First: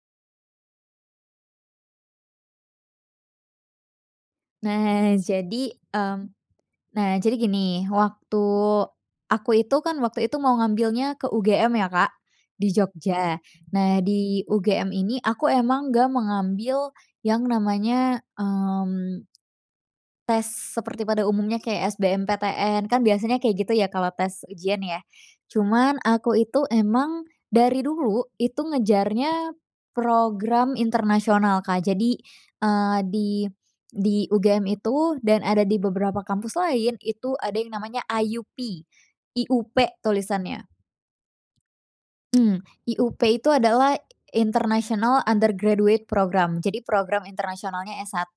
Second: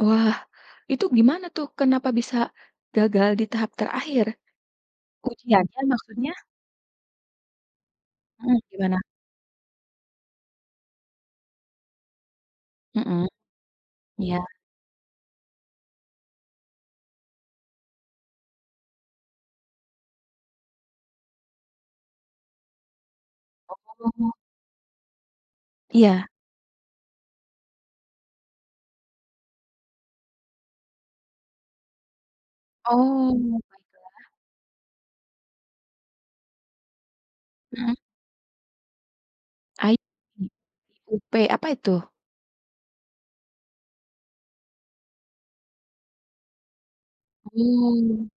Wah, itu gimana tuh kenapa bisa gagal di tahap terakhir? Nah, jadi, Ujiannya mmm, maksudnya? nah, jadi gini, waktu Mmm, gimana? aku itu kan, waktu itu mau ngambilnya ke UGM ya, Kak, di Mmm, Jogja. Nah, di iya. UGM ini aku emang enggak mengambil yang namanya, mmm tes seperti pada umumnya kayak SBMPTN, kan biasanya kayak gitu ya kalau Oh. tes ujian ya. Cuman Iya. aku itu emang dari dulu itu ngejarnya program internasional, Kak. Jadi, eee, di Oh, baiklah. di UGM itu dan ada di beberapa kampus lain, itu ada yang Mmm. namanya IUP, I-U-P I P. tulisannya. IUP, apa itu? Mmm. IUP itu adalah International Undergraduate Program. Jadi program internasionalnya Hmm. S1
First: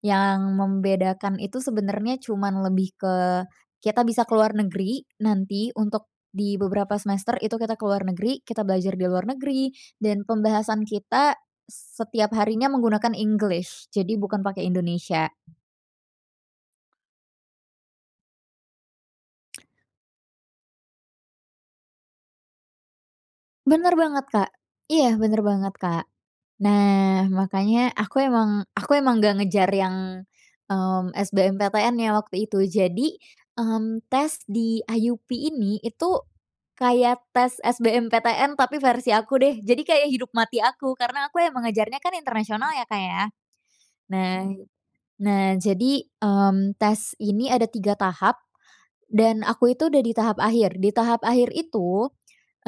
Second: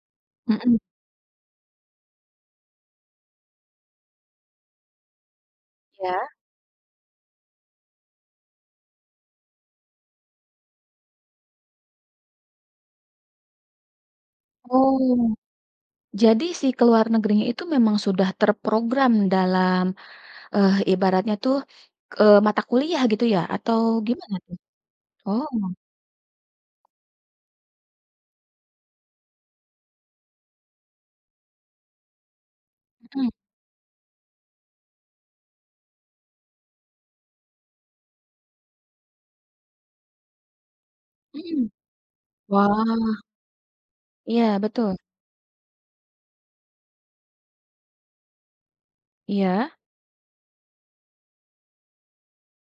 yang Mmm. membedakan itu sebenernya cuman lebih ke kita bisa ke luar negeri, nanti untuk Iya. di beberapa semester itu kita ke luar negeri, kita belajar di luar negeri, dan pembahasan kita setiap harinya menggunakan English, jadi bukan pake Indonesia. Oh, jadi sih keluar negerinya itu memang sudah terprogram dalam, eh, ibaratnya tuh, eee, mata kuliah gitu ya? Atau Bener banget, gimana Kak. tuh? Iya bener Oh. banget, Kak. Nah, makanya aku emang aku emang enggak ngejar yang, mmm, SBMPTN ya waktu itu. Jadi, Mmm. mmm, tes di IUP ini itu kayak tes SBMPTN tapi versi aku deh. Jadi kayak hidup mati aku, karena aku emang Mmm, ngejarnya kan internasional ya, Kak, wah. ya. Nah Iya, betul. nah, jadi, mmm, tes ini ada 3 tahap dan Iya. aku itu udah di tahap akhir. Di tahap akhir itu,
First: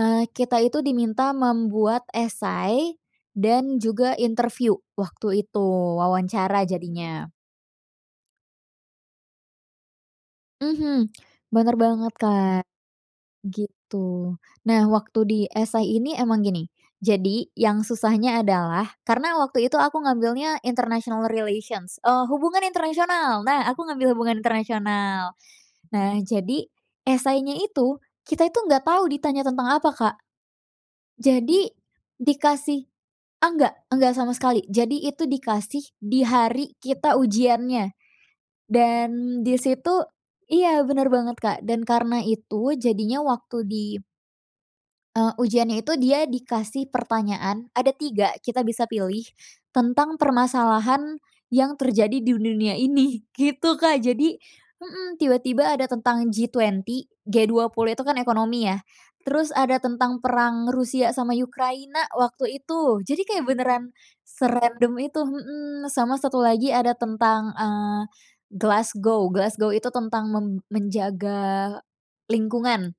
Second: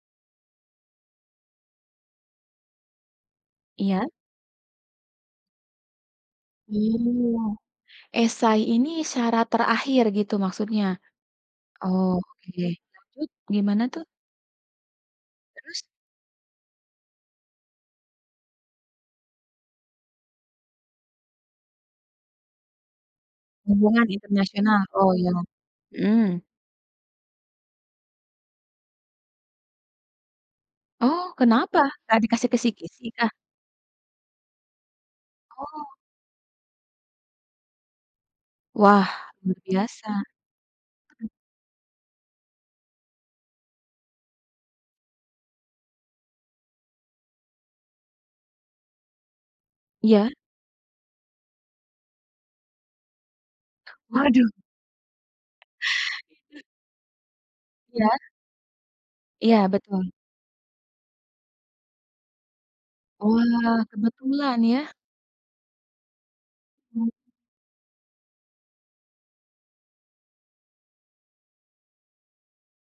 eee, kita itu diminta membuat essay dan Iya. juga interview waktu itu, wawancara jadinya. Mmm, essay ini syarat terakhir gitu maksudnya? Mhm, bener banget, Oke. Kak, Lalu gimana tuh? gitu. Nah, waktu di Terus? essay ini memang gini, jadi yang susahnya adalah karena waktu itu aku ngambilnya international relations, eee, hubungan internasional. Nah aku Hubungan ngambil hubungan Internasional, oh internasional. iya. Nah, Mmm. jadi essay-nya itu kita itu enggak tahu ditanya tentang apa, Kak. Oh, Jadi kenapa? Enggak dikasih dikasih kisi-kisikah? enggak enggak sama sekali. Jadi itu Oh. dikasih di hari kita ujiannya, Wah dan di luar situ biasa. iya bener banget, Kak, dan karena itu jadinya waktu di eee, ujiannya itu dia dikasih pertanyaan, ada 3 kita bisa pilih tentang Iya. permasalahan yang terjadi di dunia ini, gitu, Kak. Jadi Waduh. hmm, tiba-tiba ada tentang Itu G20, G20 itu kan Iya. ekonomi ya. Terus Iya, ada betul. tentang perang Rusia sama Ukraina waktu itu. Jadi kayak Wah, beneran kebetulan ya. serandom itu, mmm. Sama satu lagi ada Mmm. tentang, eee, Glasgow. Glasgow itu tentang men menjaga lingkungan.